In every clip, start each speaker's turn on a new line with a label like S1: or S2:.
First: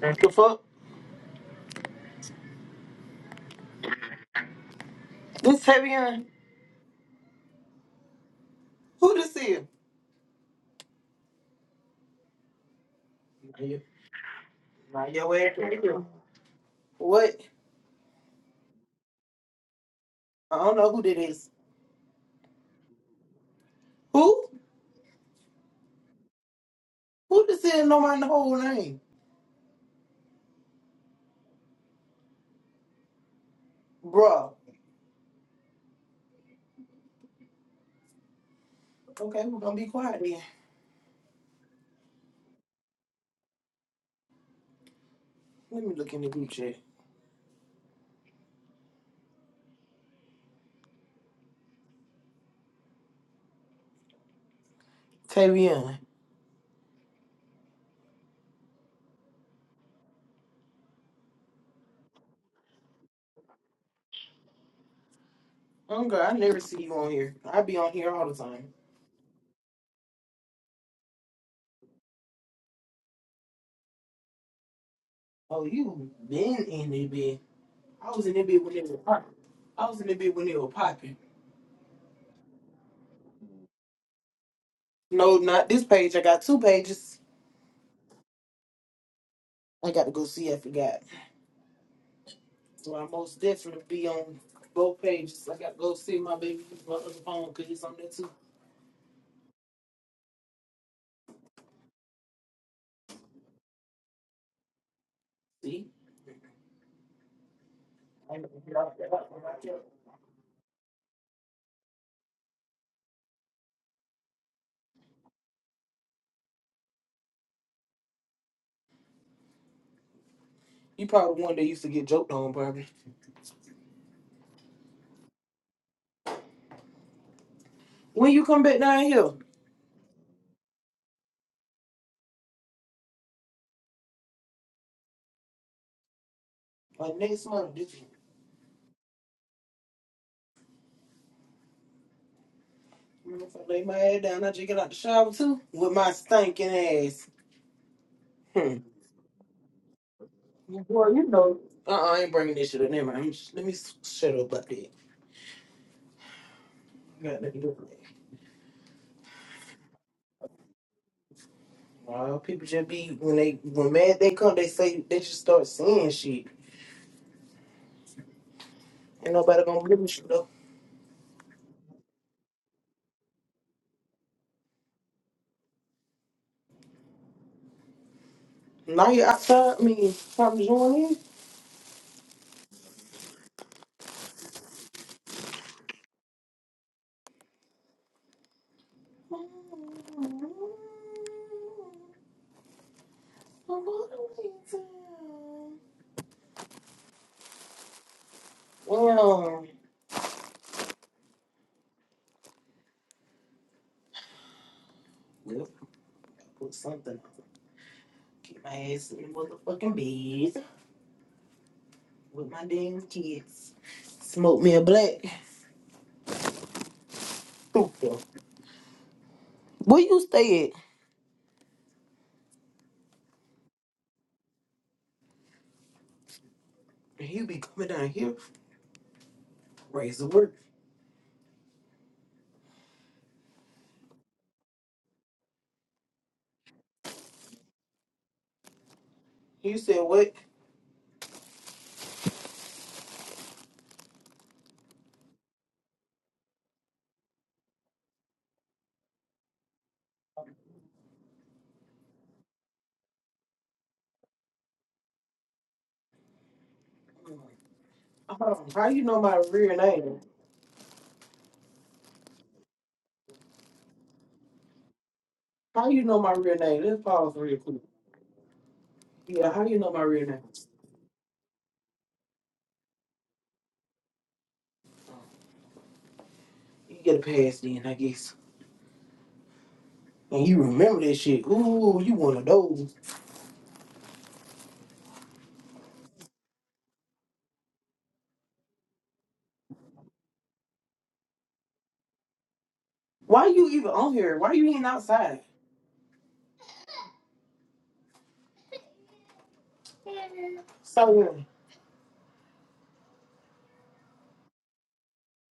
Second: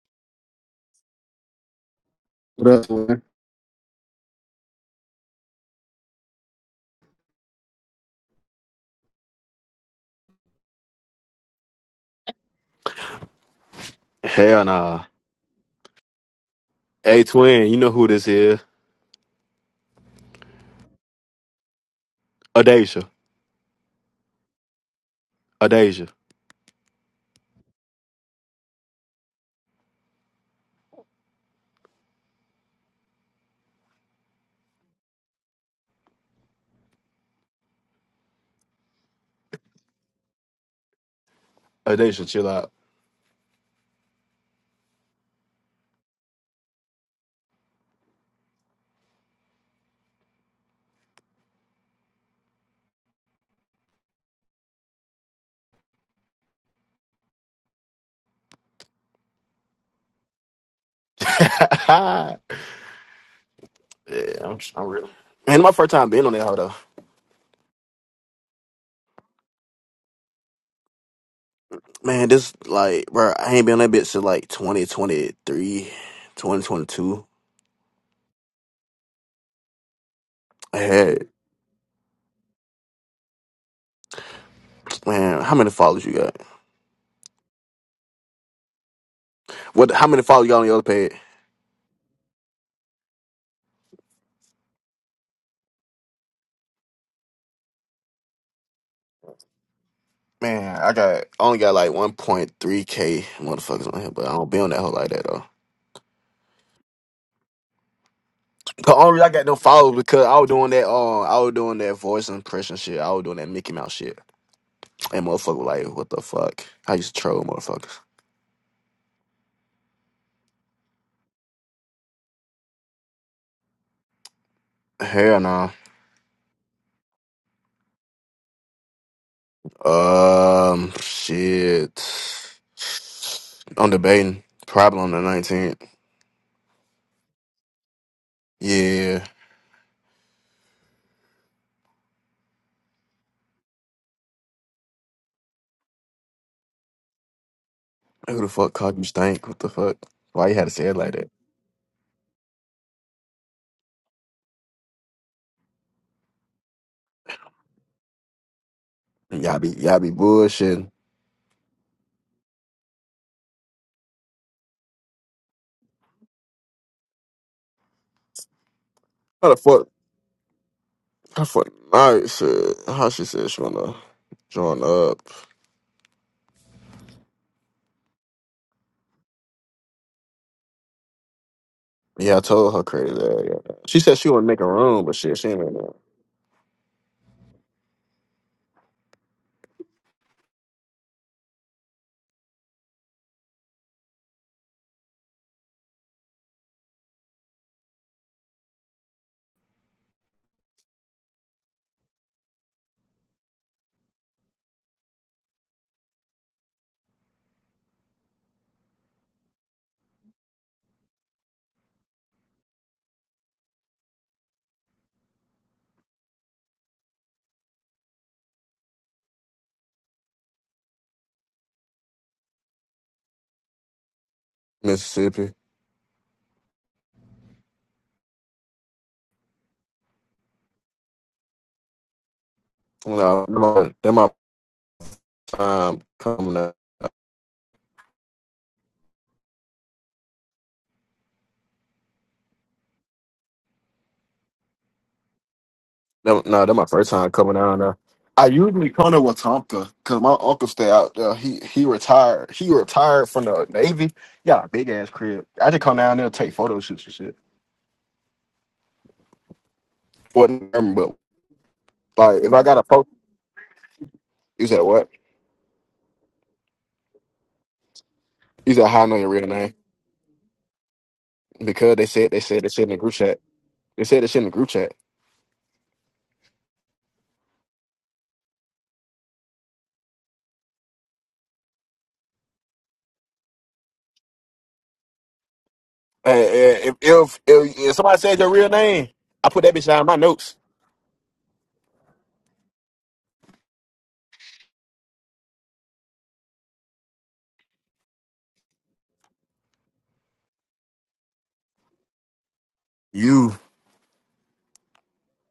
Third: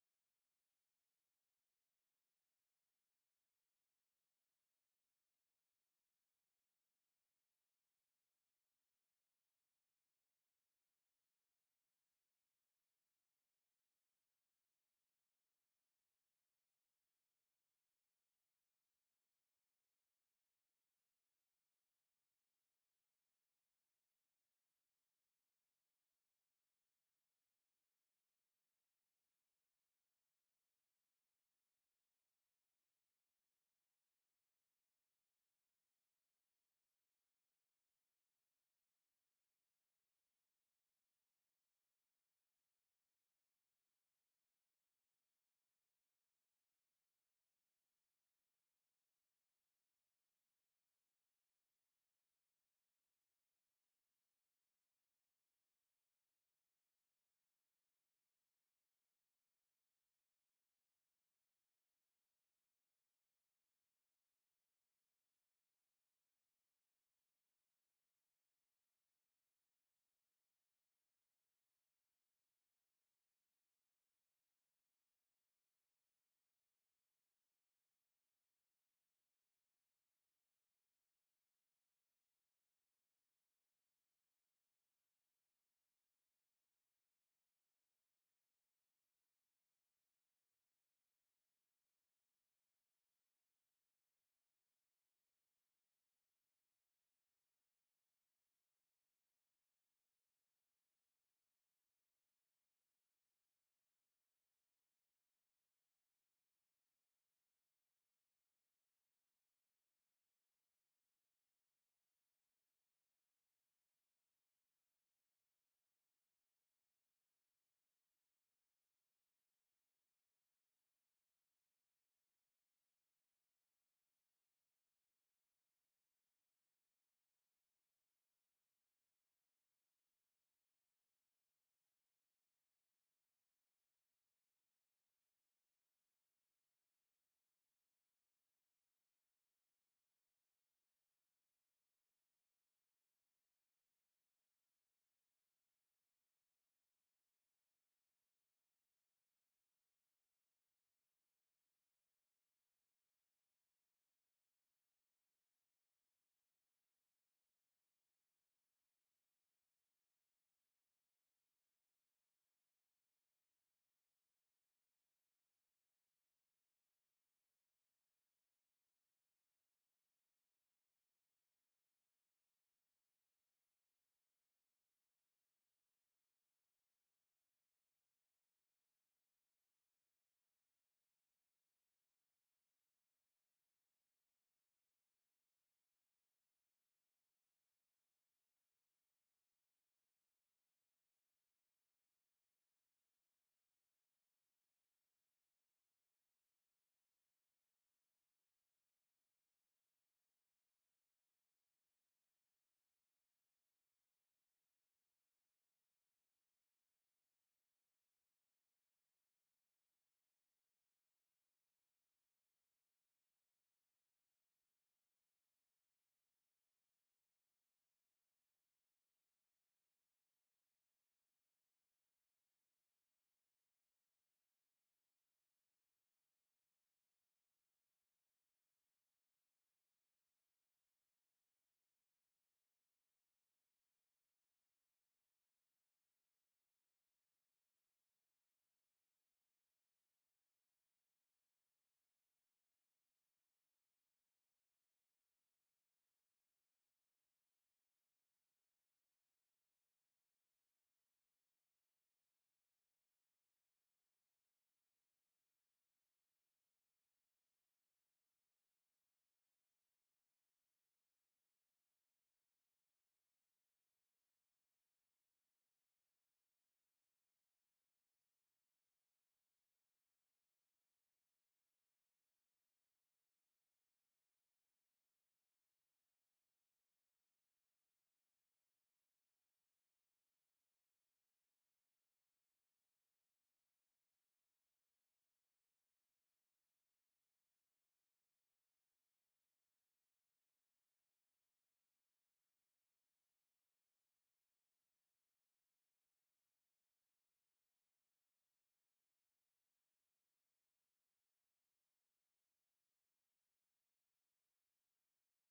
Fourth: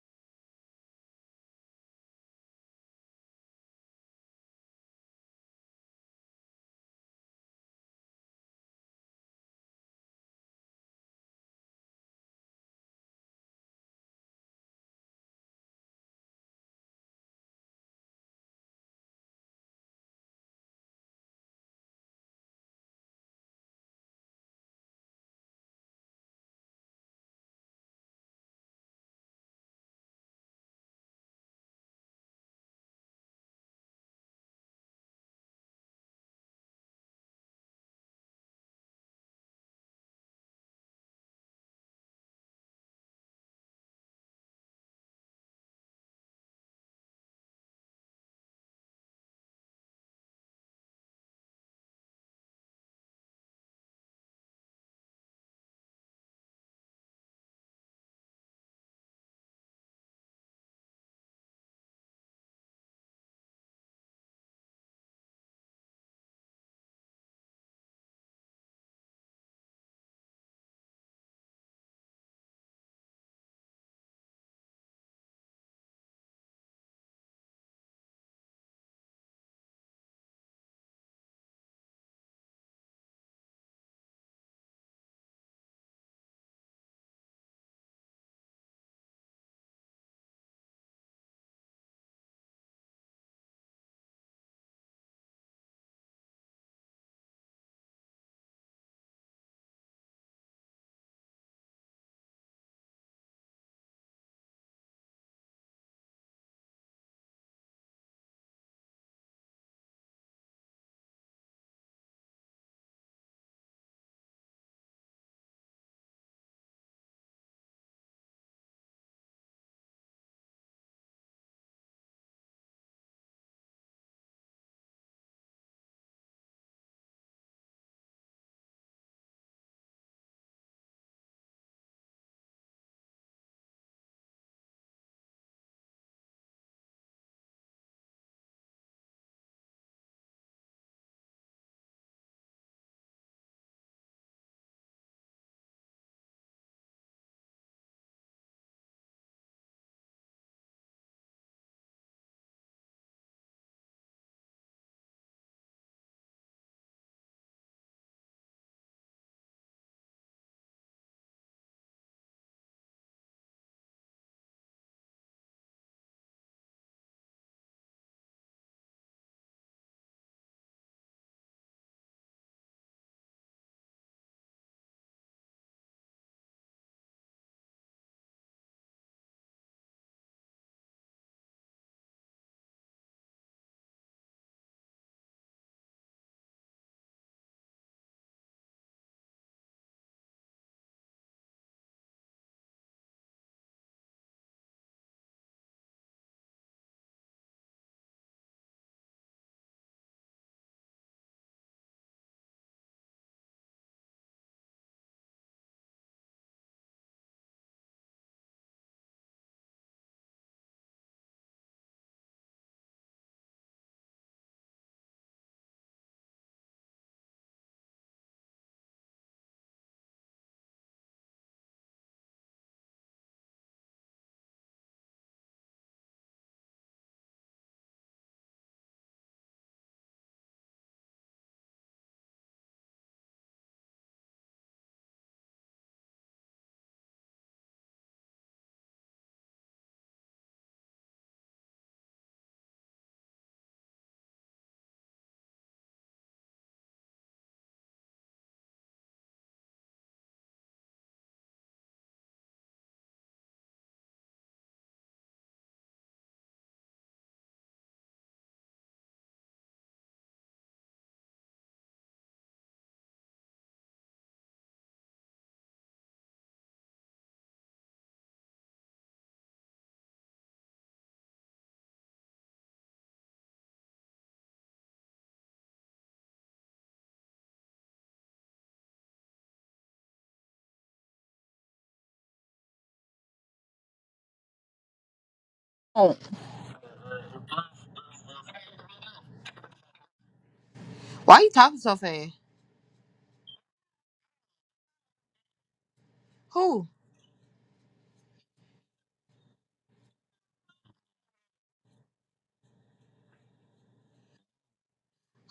S1: The fuck?
S2: What up, man?
S1: This Tavion? Who this is?
S2: Hell nah.
S1: Not your ass right here.
S2: Hey
S1: What?
S2: twin, you know who this is?
S1: I don't know who that is.
S2: Adasia.
S1: Who?
S2: Adasia.
S1: Who this is? Know my whole name, Bruh. Okay, we're gonna be quiet then.
S2: Adasia, chill out.
S1: Let me look in the group chat. Tavion.
S2: yeah, I'm, I'm real. Man, my first
S1: Oh
S2: time being
S1: god,
S2: on
S1: I
S2: that hoe
S1: never
S2: though.
S1: see you on here. I be on here all the time.
S2: Man, this like, bro, I ain't been on that bitch since like twenty twenty
S1: Oh,
S2: three,
S1: you been
S2: twenty twenty
S1: in it,
S2: two.
S1: bit. I was in it bit when it was popping. I was in it bit when it
S2: 2022.
S1: was
S2: I
S1: popping.
S2: had,
S1: No,
S2: man, how
S1: not
S2: many
S1: this
S2: followers you
S1: page. I
S2: got?
S1: got two pages. I
S2: What? How
S1: gotta
S2: many
S1: go
S2: followers you
S1: see. I
S2: got on your other
S1: forgot.
S2: page?
S1: So I most definitely be on both pages. I gotta go see my baby my other phone because he's on there too.
S2: Man, I got, I only got like 1.3k motherfuckers on here, but I don't be on that hoe like that though.
S1: See? I ain't gonna get
S2: The
S1: off that
S2: only
S1: other
S2: reason I
S1: one
S2: got them
S1: right there.
S2: followers because I was doing that um I was doing that voice impression shit. I was doing that Mickey Mouse shit. And motherfucker was like, what the fuck? I used to troll motherfuckers.
S1: You probably one that used to get joked on, probably.
S2: Hell no.
S1: When you come back down here?
S2: Um shit. I'm debating. Probably on the nineteenth.
S1: Like next month, did you?
S2: Yeah.
S1: Mm, If I lay my head down, I just get out the shower too with my stinking ass.
S2: Who the fuck
S1: Hmm.
S2: called you stank? What the fuck? Why you had to say it
S1: Well,
S2: like
S1: you
S2: that?
S1: know. Uh, uh I ain't bringing this shit up. Never mind. I'm just- Let me s- shut up about that. Got nothing to do with that.
S2: Y'all be y'all be bullshitting.
S1: Well, people just be when they when mad they come, they say they just start saying shit. Ain't
S2: How the
S1: nobody gonna
S2: fuck
S1: believe you though.
S2: how the fuck all right shit. How she said she wanna join up.
S1: Now you outside, I mean, time to join in.
S2: Yeah, I told her crazy. ass, Yeah. She said she wouldn't make a room, but shit, she ain't making a room.
S1: Well, yep, put something. Keep my ass in the motherfucking bed with my damn kids. Smoke me a black. Stupid. Where you stay at?
S2: Mississippi.
S1: you be coming down here, raise the work.
S2: No, that my, that my time coming up.
S1: You said what?
S2: No, no, that my first time coming out now. I usually come to Watonka because my uncle stay out there. He he retired. He retired from the Navy. Yeah, big ass crib. I just come down there and take photo shoots and shit.
S1: Um, how you know my real name?
S2: What but like if I got a photo, you said what?
S1: How you know my real name? Let's pause real quick.
S2: You said how I know your real
S1: Yeah, how do
S2: name
S1: you know my real name?
S2: because they said they said they said in the group chat. They said this shit in the group chat.
S1: You get a pass then, I guess. And you remember that shit. Ooh, you one of those.
S3: Oh,
S2: Uh, uh, if, if if if somebody says your real name, I put that bitch down in my notes.
S3: why you talking so fast?
S1: Why you even on here? Why you even outside?
S3: Who?
S1: So early?
S2: You,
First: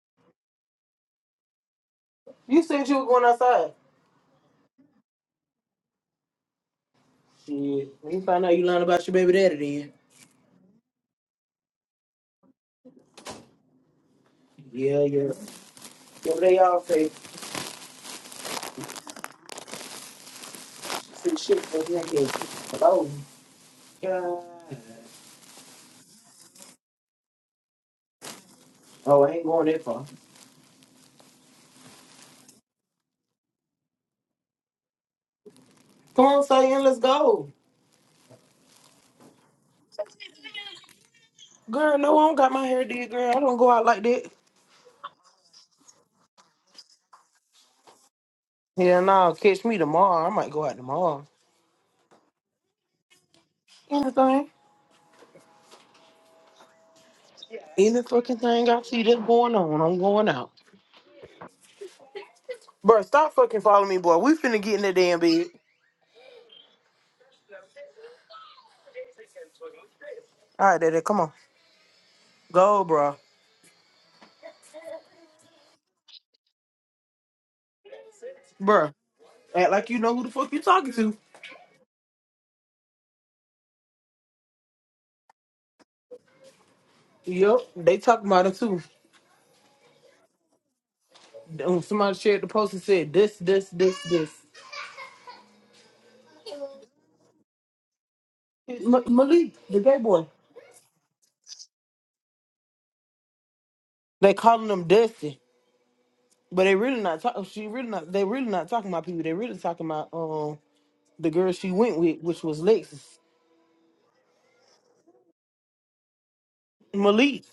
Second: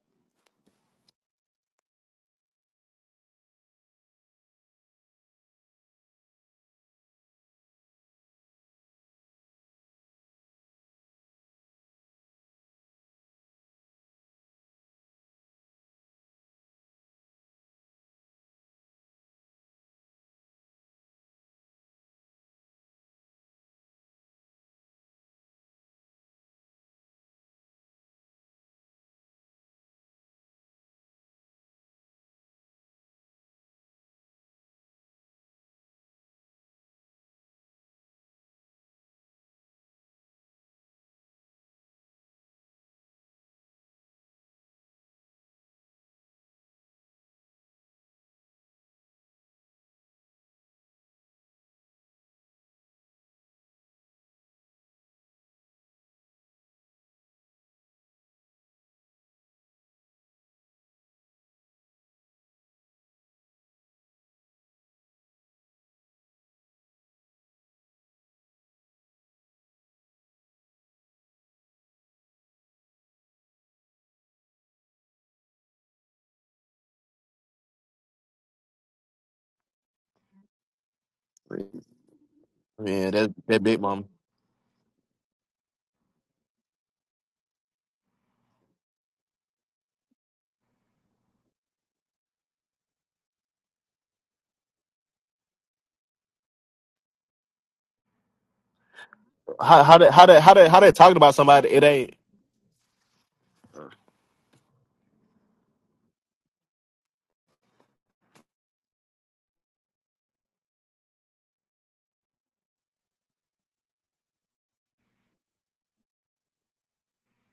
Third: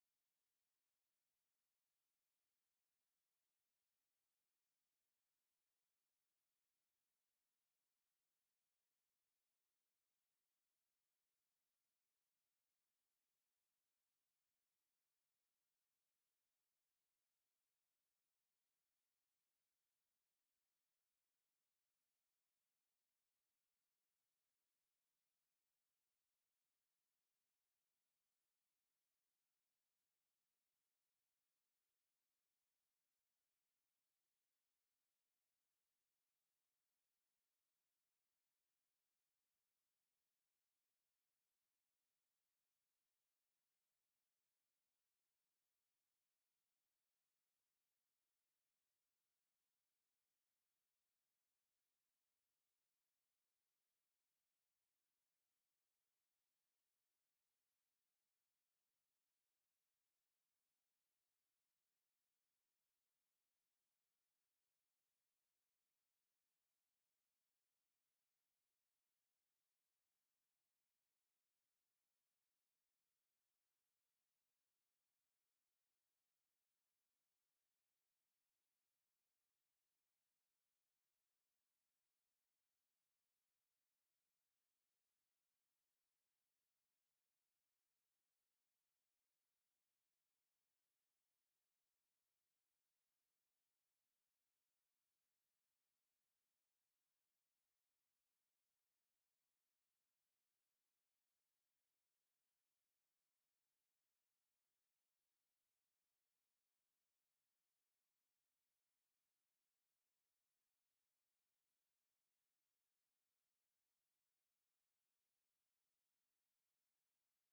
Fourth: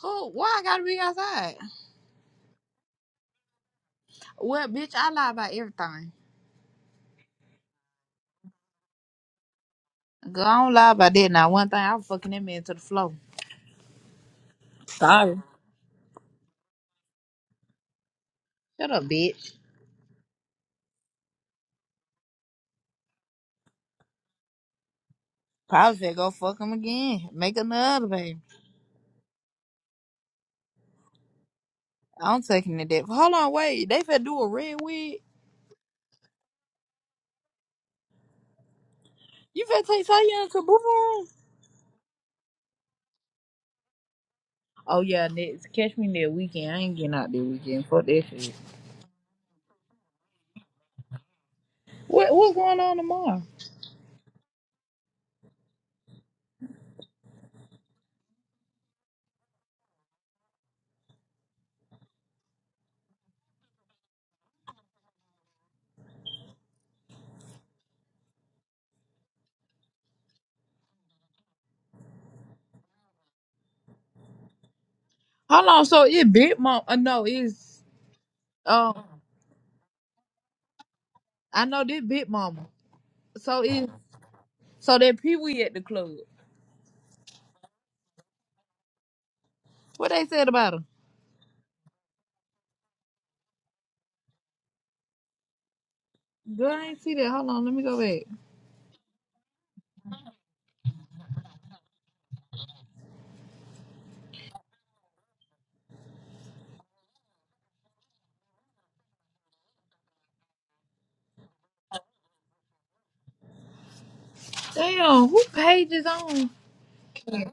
S3: Who? Why I gotta be outside?
S1: You said you were going outside.
S3: Well, bitch, I lie about everything.
S1: Shit. When you find out you learned about your baby daddy then.
S3: Girl, I don't lie about that. Now, one thing, I was fucking that man to the floor.
S1: Yeah, yeah.
S3: Sorry.
S1: Yeah, but they all say
S3: Shut up, bitch.
S1: some shit for me. I guess. Oh, God.
S3: Probably said go fuck him again. Make another baby.
S1: Oh, I ain't going that far.
S3: I'm taking it that. Hold on, wait. They finna do a red wig.
S1: Come on, say let's go.
S3: You finna take Tanya to boo room?
S1: Girl, no, I don't got my hair did, girl. I don't go out like that.
S3: Oh yeah, next. Catch me that weekend. I ain't getting out that weekend. Fuck that shit.
S1: Yeah, nah. catch me tomorrow. I might go out tomorrow.
S3: What what's going on tomorrow?
S1: Anything? Any fucking thing I see that's going on, I'm going out. Bruh, stop fucking following me, boy. We finna get in the damn bed. All right, daddy, come on. Go, bruh.
S3: Hold on. So it big mom. Uh, no, it's
S1: Bruh,
S3: um.
S1: act like you know who the fuck you talking to.
S3: I know this big mama.
S2: yeah, that
S3: So
S2: that big
S3: is
S2: mom.
S3: so that Pee Wee at the club.
S1: Yep, they talking about it too.
S3: What they said about him?
S1: Um, Somebody shared the post and said this, this, this, this.
S3: Girl, I ain't see that. Hold on, let me go back.
S1: Ma- Malik, the
S2: How how
S1: gay
S2: that how
S1: boy.
S2: that how that how that talking about somebody? It ain't
S1: They calling him Dusty, but they really not talking. She really not. They really not talking about people. They really talking about um the girl she went with, which was Lexus.
S3: Damn, who page is on?
S1: Malik,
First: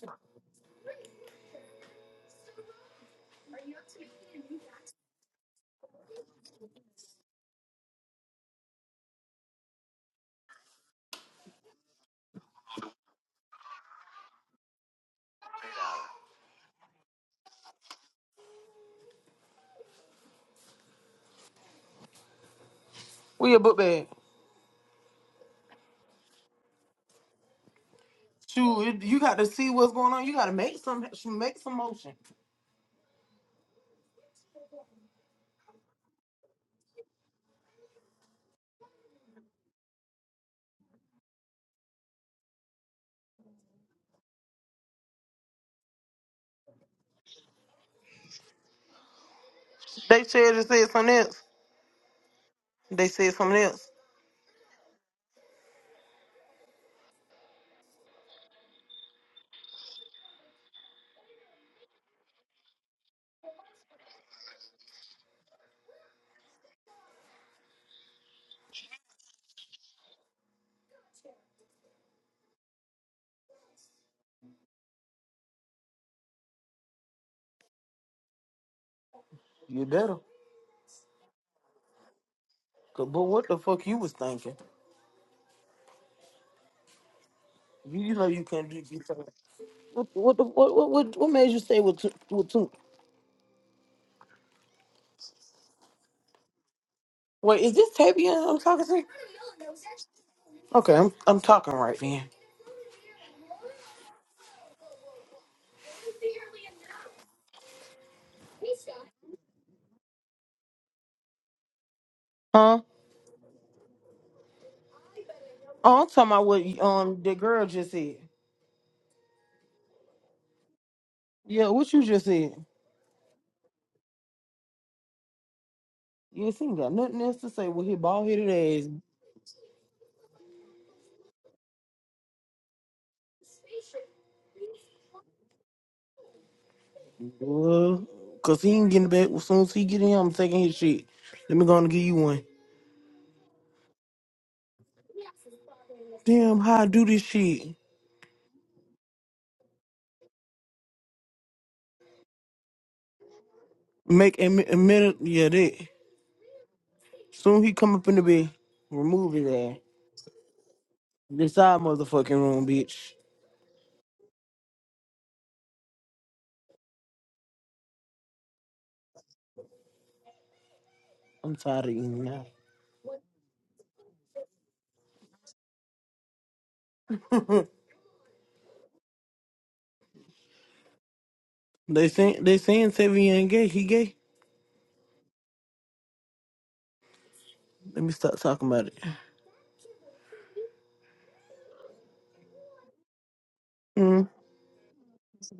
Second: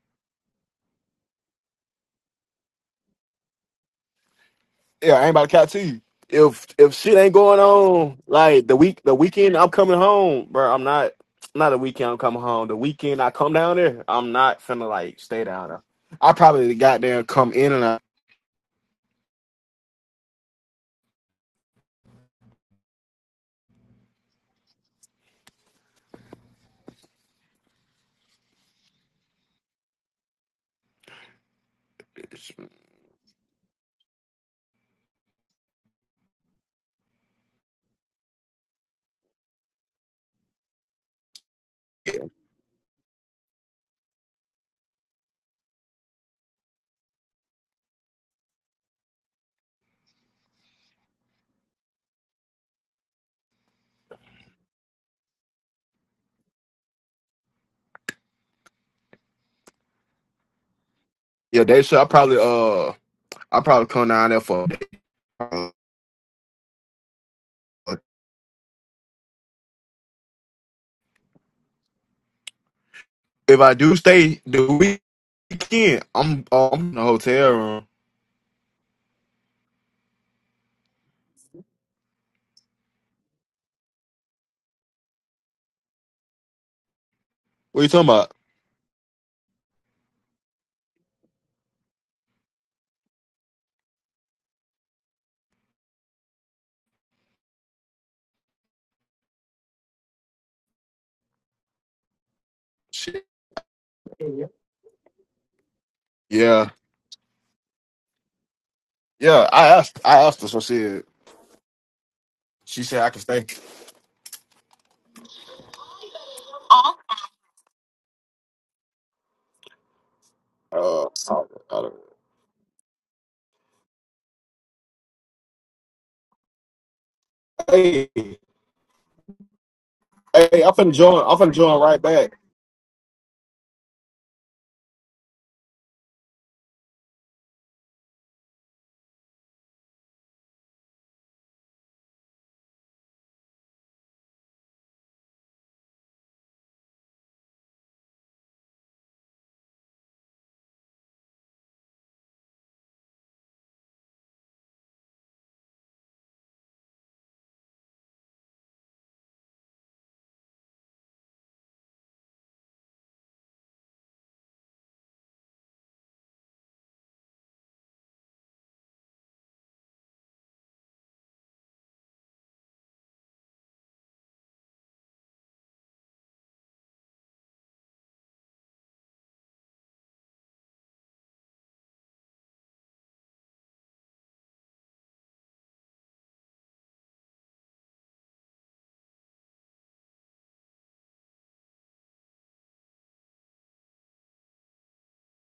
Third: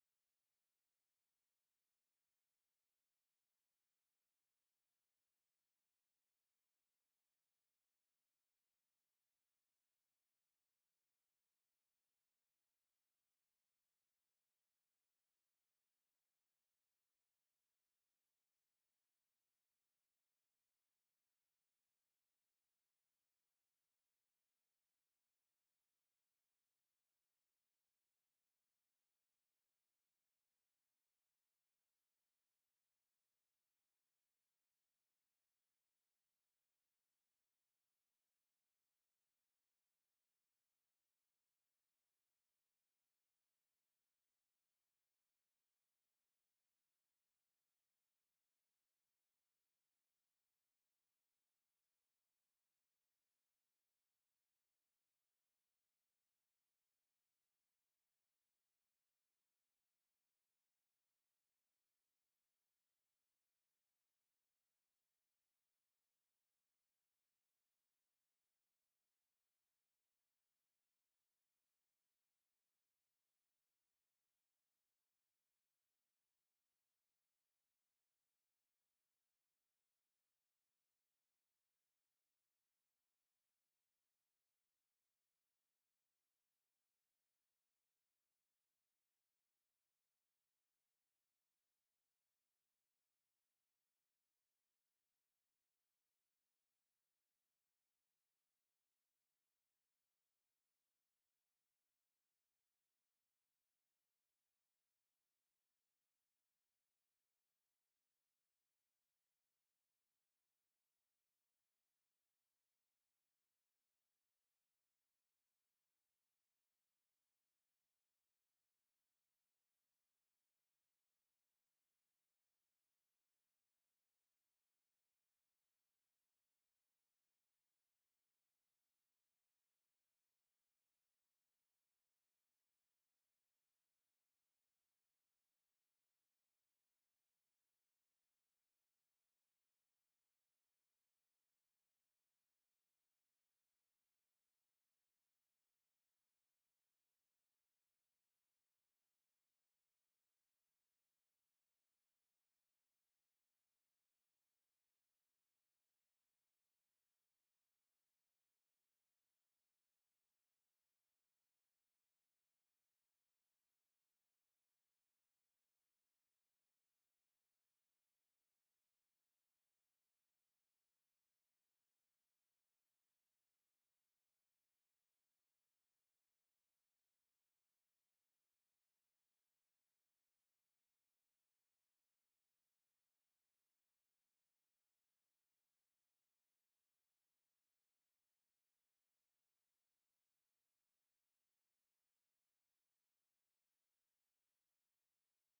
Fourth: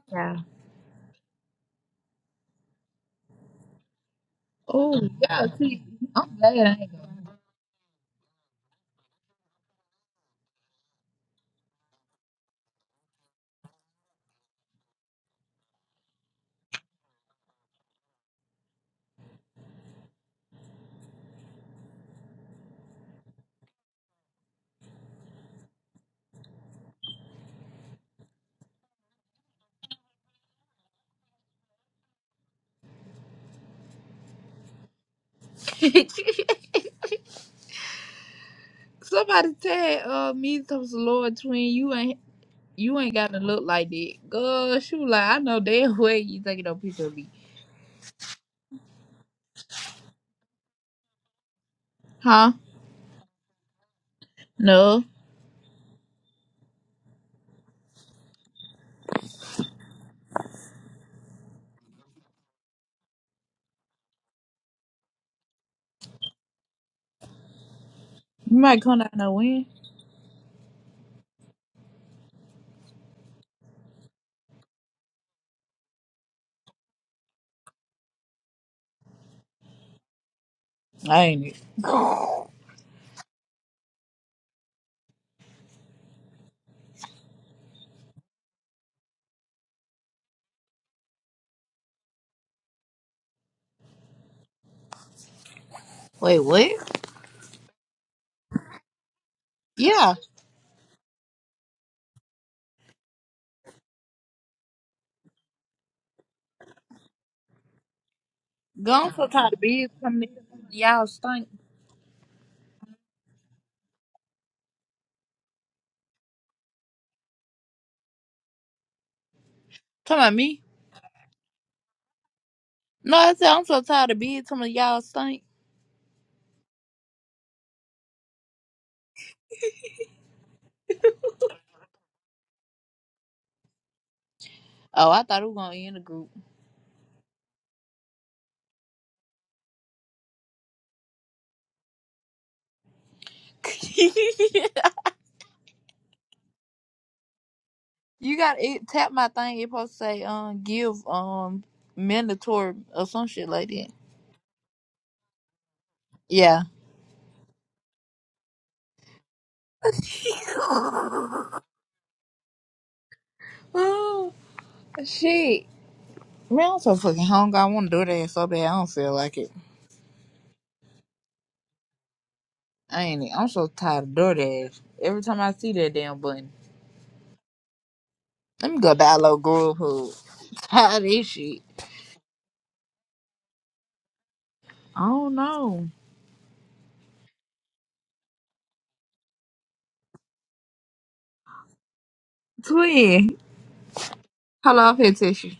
S3: Oh,
S2: yeah, I ain't about
S3: yeah,
S2: to count
S3: see,
S2: to you.
S3: I'm glad
S2: If
S3: I
S2: if shit ain't going on, like the week the weekend I'm coming home, bro. I'm not not the weekend I'm coming home. The weekend I come down there, I'm not finna like stay down there. I probably got there and come in and I
S1: where your book bag? Shoot, you got to see what's going on. You got to make some make some motion.
S3: ain't go. Somebody tag uh me to Lord twin. You
S2: yeah,
S3: ain't you ain't gotta look like that. Girl, she was like, I know damn way you taking no picture of me.
S1: They said it said something else.
S3: Huh?
S1: They said something else.
S3: No.
S2: yeah, they should. I probably uh I probably come down there for a day.
S3: You might come down and win.
S2: If I do stay the weekend, I'm oh, I'm in a hotel room.
S1: You better.
S3: I ain't it.
S1: 'Cause, But what the fuck you was thinking?
S2: What you
S1: You,
S2: talking
S1: you know
S2: about?
S1: you can't do these things. What what the- what what what what made you stay with two, with two?
S3: Wait, what?
S1: Wait, is this Tavian I'm talking to?
S3: Yeah.
S1: Okay, I'm I'm talking right then.
S2: Shit. Yeah,
S3: Gone so
S2: yeah.
S3: tired of
S2: I
S3: bees
S2: asked I
S3: coming
S2: asked her, so
S3: in.
S2: she said-
S3: Y'all stink.
S1: Huh?
S2: she said I can stay.
S1: Oh, I'm talking about what um the girl just said.
S3: Talking about me.
S2: Uh, I, don't,
S1: Yeah,
S2: I
S1: what
S2: don't,
S1: you just said.
S3: No, I said I'm so tired of being some of y'all stink.
S1: Yes, he ain't got nothing else to say with his
S2: hey,
S1: bald headed ass.
S2: hey, I'm finna join. I'm finna join right back.
S3: Oh, I thought we were gonna end the group.
S1: Well, cause he ain't getting back. As soon as he get in, I'm taking his shit. Let me go and give you one. Damn, how I do this shit?
S3: you got it tap my thing, it supposed to say um give um mandatory or some shit like that.
S1: Make a, mi- a minute, yeah, that.
S3: Yeah.
S1: Soon he come up in the bed, remove his ass. This our motherfucking room, bitch.
S3: Oh, shit. Man, I'm so fucking hungry. I want DoorDash so bad. I don't feel like it.
S1: I'm tired of eating now.
S3: I ain't. e- I'm so tired of DoorDash. Every time I see that damn button,
S1: Hmm.
S3: let me go download Grubhub. Tired of this shit.
S1: they saying they saying Tevin ain't gay. He gay.
S3: I don't know.
S1: Let me stop talking about it.
S3: Twin,
S1: Mm.
S3: hello, I'll text you.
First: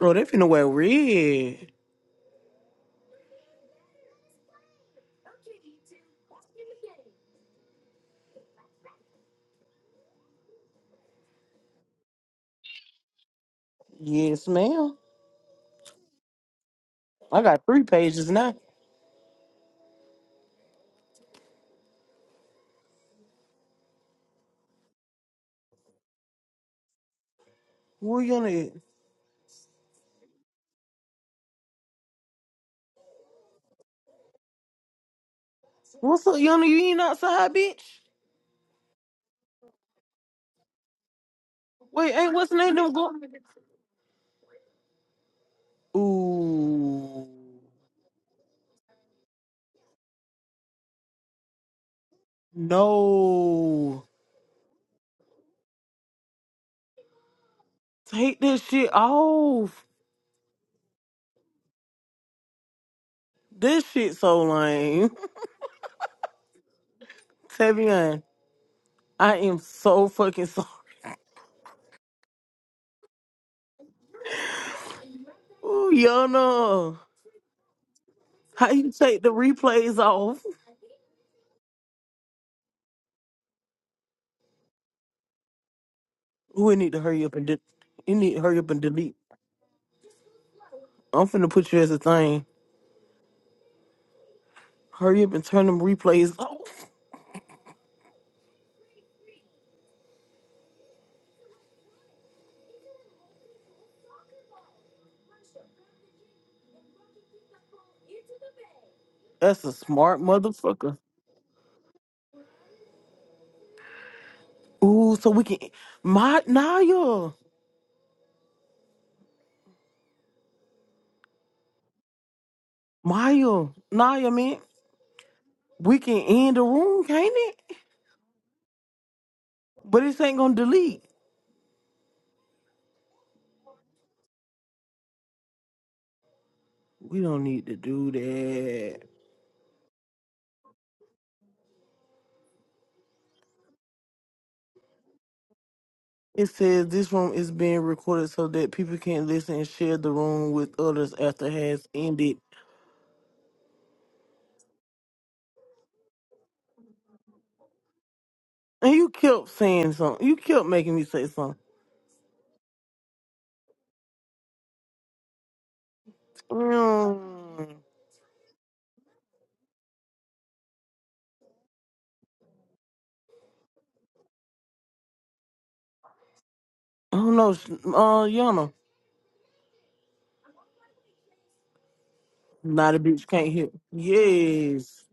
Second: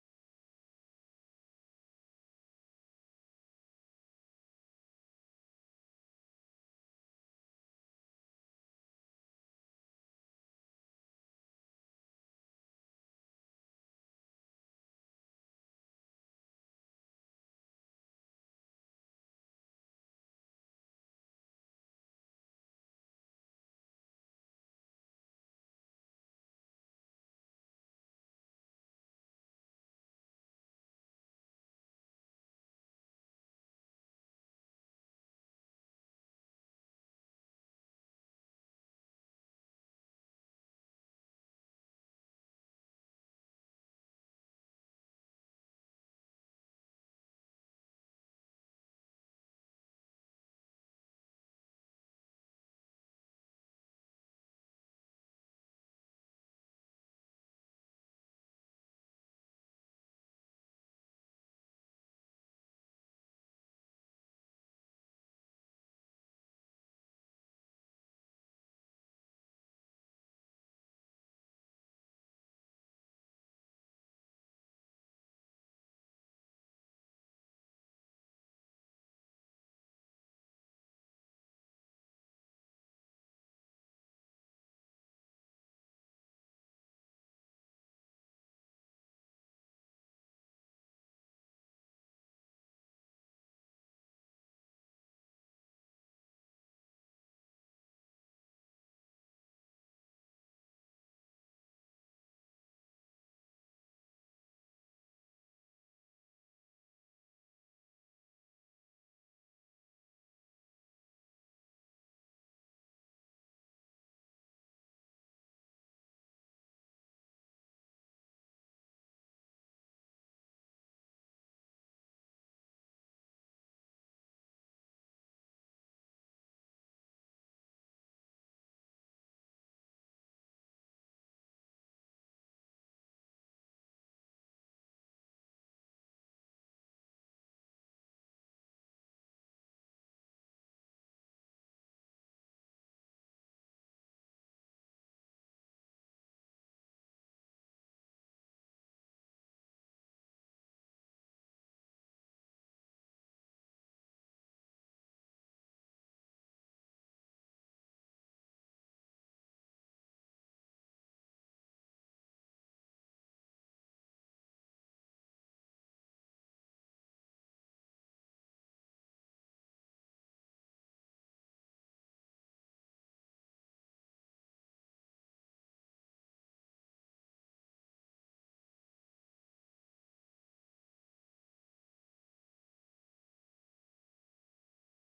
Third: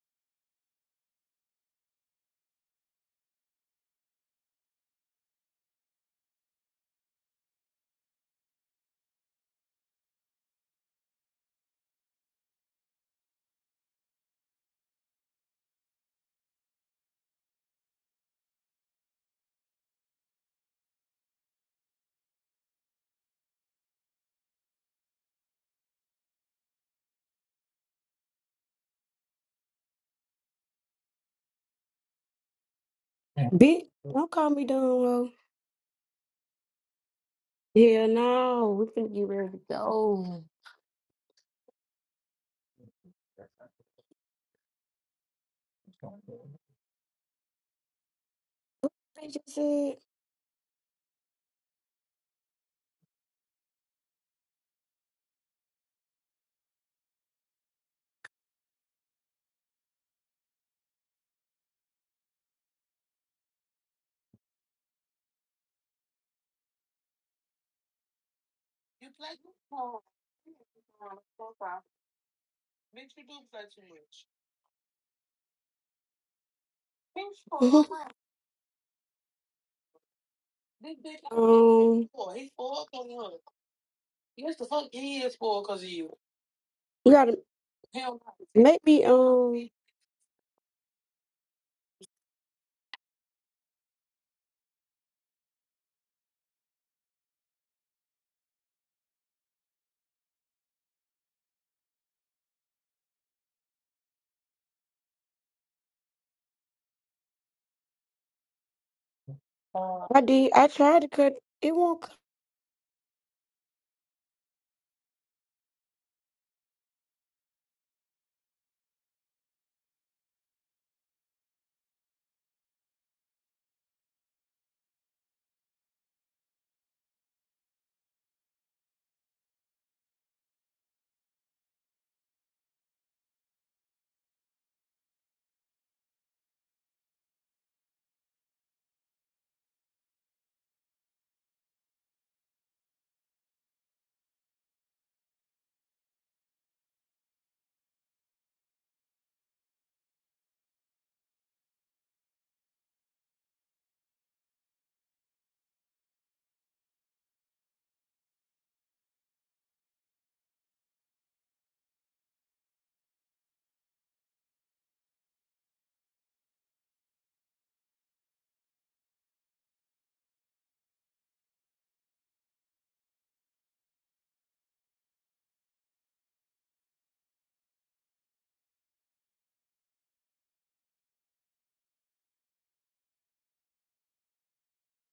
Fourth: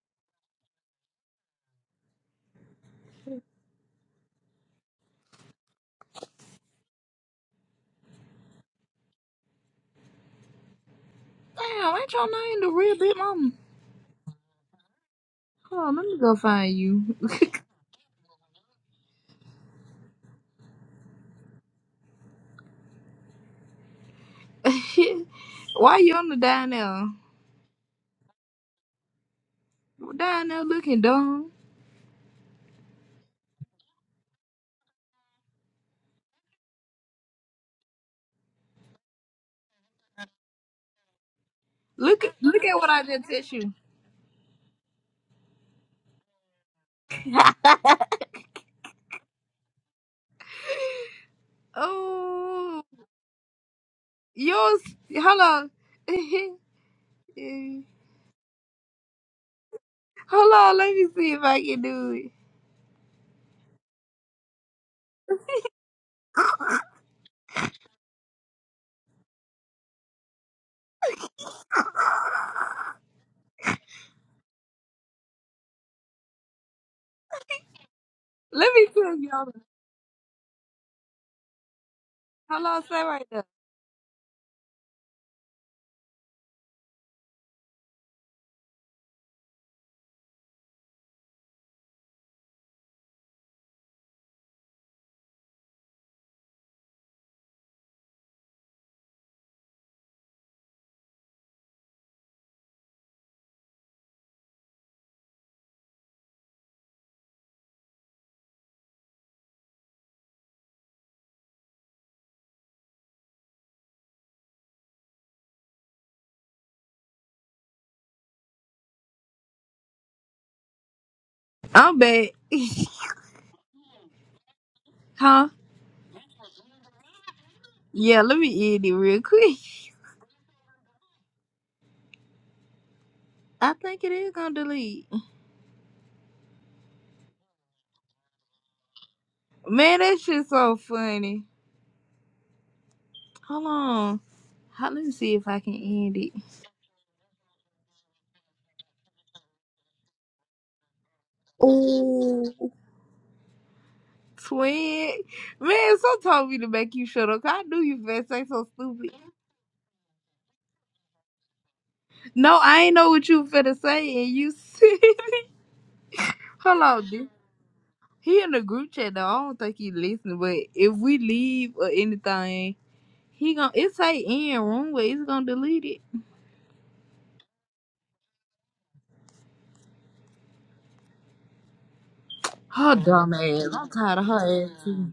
S1: Oh, they finna wear red.
S3: Damn, ain't your name the real big mama?
S1: Yes, ma'am.
S3: Hold on, let me go find you.
S1: I got three pages now.
S3: Why you on the down there?
S1: Where Yona at?
S3: Down there looking dumb.
S4: Bitch, don't call me dumb, ho.
S1: What's up, Yona? You ain't outside, bitch?
S4: Yeah, no, we finna get ready to go.
S1: Wait,
S3: Look
S1: ain't what's
S3: look
S1: name
S3: at what
S1: them
S3: I
S1: go?
S3: just text you.
S1: Ooh,
S4: I just said.
S3: Oh
S1: no!
S3: yours hello.
S1: Take this shit off.
S3: Hold on. let me see if I can do it.
S1: This shit so lame. Tavian, I am so fucking sorry. Ooh, Yana,
S4: Mhm.
S3: Let
S1: how
S3: me
S1: you
S3: tell
S1: take the
S3: y'all.
S1: replays off?
S4: Um,
S3: Hello, say right there.
S1: Ooh, it need to
S4: you
S1: hurry up
S4: gotta
S1: and de- it need to hurry up and
S4: make me.
S1: delete.
S4: Um,
S1: I'm finna put you as a thing. Hurry up and turn them replays off. That's a smart
S4: I did. I
S1: motherfucker.
S4: tried to cut. It won't.
S1: Ooh, so we can my Naya,
S3: I'm back.
S1: Maya, Naya, man.
S3: Huh?
S1: We can end the room, can't it?
S3: Yeah, let me end it real quick.
S1: But this ain't gonna delete.
S3: I think it is gonna delete.
S1: We don't need to do that.
S3: Man, that shit's so funny. Hold on. How, let me see if I can end it.
S1: It says this room is being recorded so that people can listen and share the room with others after it has ended.
S3: Ooh. Twin. Man, so told me to make you shut up. 'cause I knew you finna say so
S1: And you
S3: stupid.
S1: kept saying something. You kept making me say something.
S3: No, I ain't know what you finna say, and you see. Hold on, dude.
S1: Mm,
S3: He in the group chat though. I don't think he listening, but if we leave or anything, he gon' it say in room where he's gonna delete it.
S1: I don't know. sh- Uh, Yana.
S3: Her
S1: Not a bitch
S3: dumb
S1: can't
S3: ass.
S1: hear.
S3: I'm tired of her ass
S1: Yes.
S3: too.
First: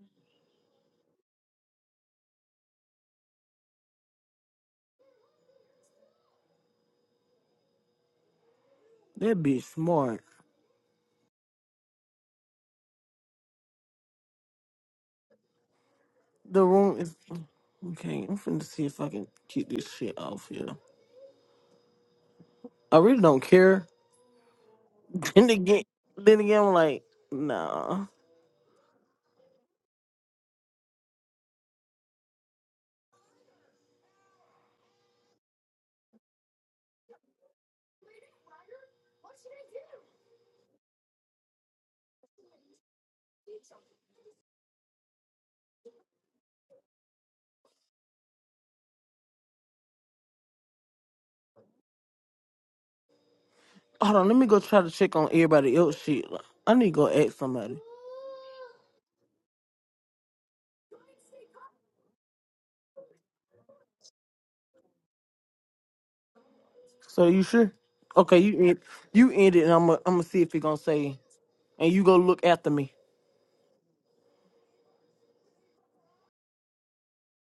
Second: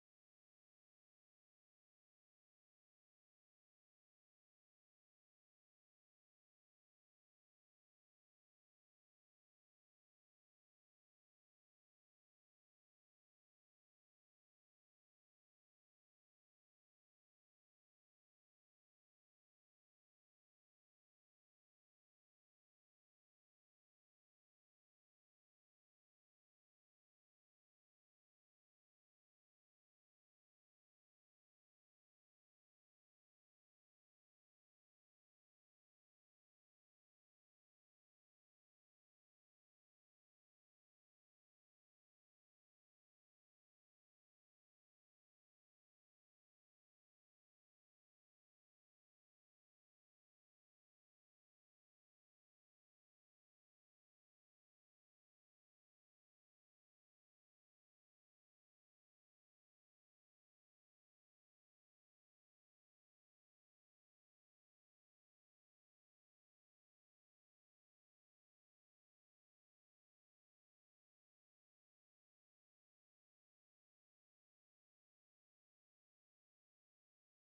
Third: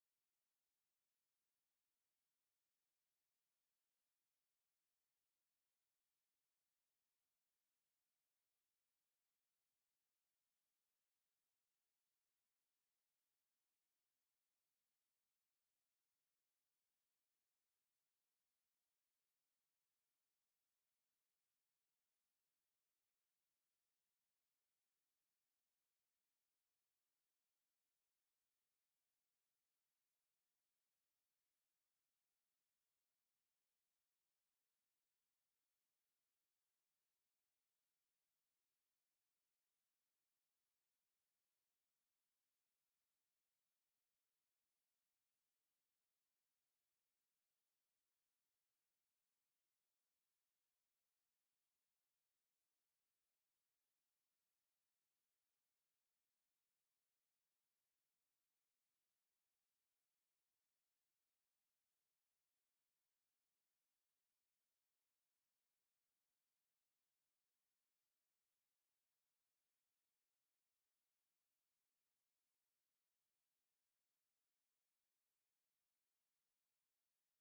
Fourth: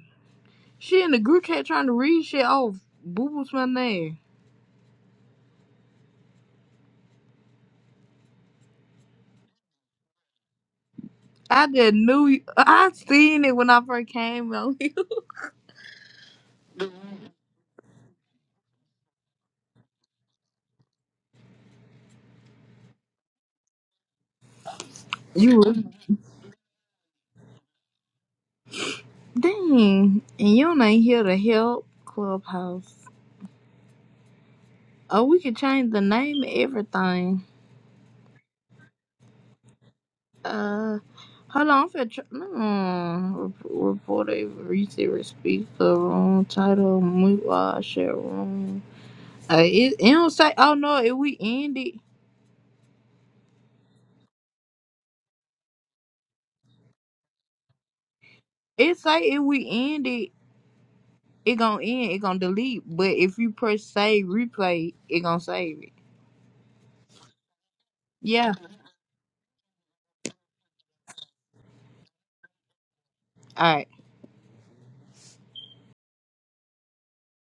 S3: She in the group chat trying to read shit. Oh, boo boo's my name.
S1: That bitch smart.
S3: I just knew you. I seen it when I first came on here.
S1: The room is. Okay, I'm finna see if I can keep this shit off here. I really don't care And
S3: You was-
S1: again, then again, I'm like, nah.
S3: Dang, and you ain't here to help Clubhouse. Oh, we could change the name and everything. Uh, hold on, I'm finna tr- mm, rep- report a recent speaker room title. We uh, share room. Uh, it, it don't say. Oh no, if we end it,
S1: Hold on, let me go try to check on everybody else shit. Like, I need to go ask somebody.
S3: it say if we end it, it gonna end. It gonna delete. But if you press save replay, it gonna save it.
S1: So you sure? Okay,
S3: Yeah.
S1: you end, you end it, and I'm gonna I'm see if he gonna say, and you go look after me.
S3: All right.